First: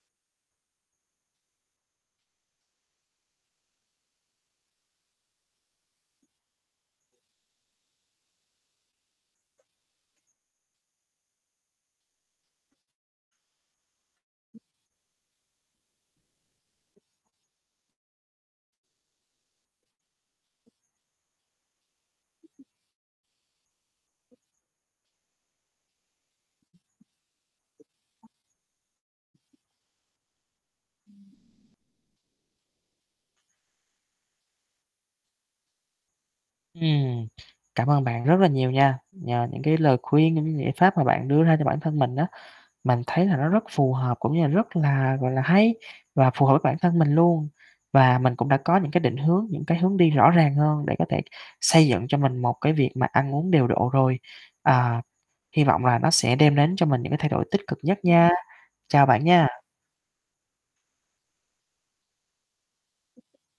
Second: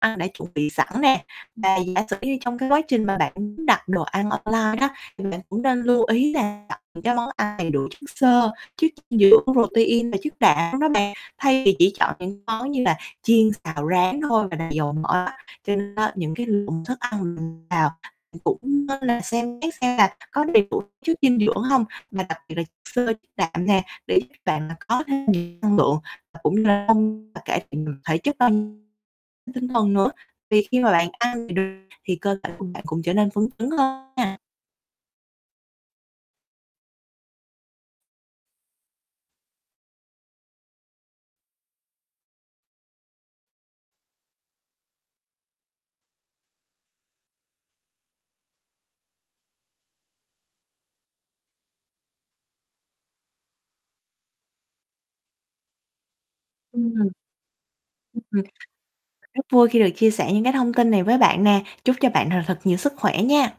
Ăn đã chuẩn bị sẵn nè. Và giả sử như trong cái quá trình mà bạn muốn đặt đồ ăn online á, thì bạn cũng nên lưu ý là đặt cái món ăn đầy đủ chất xơ, chất dinh dưỡng protein và chất đạm đó bạn, thay vì chỉ chọn những món như là chiên, xào, rán thôi và dầu mỡ á. Cho nên á những cái lượng thức ăn mình vào cũng nên là xem xét xem là có đầy đủ chất dinh dưỡng hông, mà đặc biệt là chất xơ, chất đạm nè, để giúp bạn là có thêm nhiều năng lượng và cũng như là [unintelligible] và cải thiện được thể chất [unintelligible] tinh thần nữa. Thì khi mà bạn ăn được thì cơ thể của bạn cũng trở nên phấn chấn hơn à. Ừm, cảm ơn bạn rất là nhiều nha. Nhờ những cái lời khuyên, những cái giải pháp mà bạn đưa ra cho bản thân mình á, mình thấy là nó rất phù hợp cũng như là rất là gọi là hay và phù hợp với bản thân mình luôn. Và mình cũng đã có những cái định hướng, những cái hướng đi rõ ràng hơn để có thể xây dựng cho mình một cái việc mà ăn uống điều độ rồi. À, hy vọng là nó sẽ đem đến Ừm. cho mình Ưm, những cái thay đổi tích cực nhất nha. ừm. Chào bạn Rất nha. vui khi được chia sẻ những cái thông tin này với bạn nè, chúc cho bạn th thật nhiều sức khỏe nha.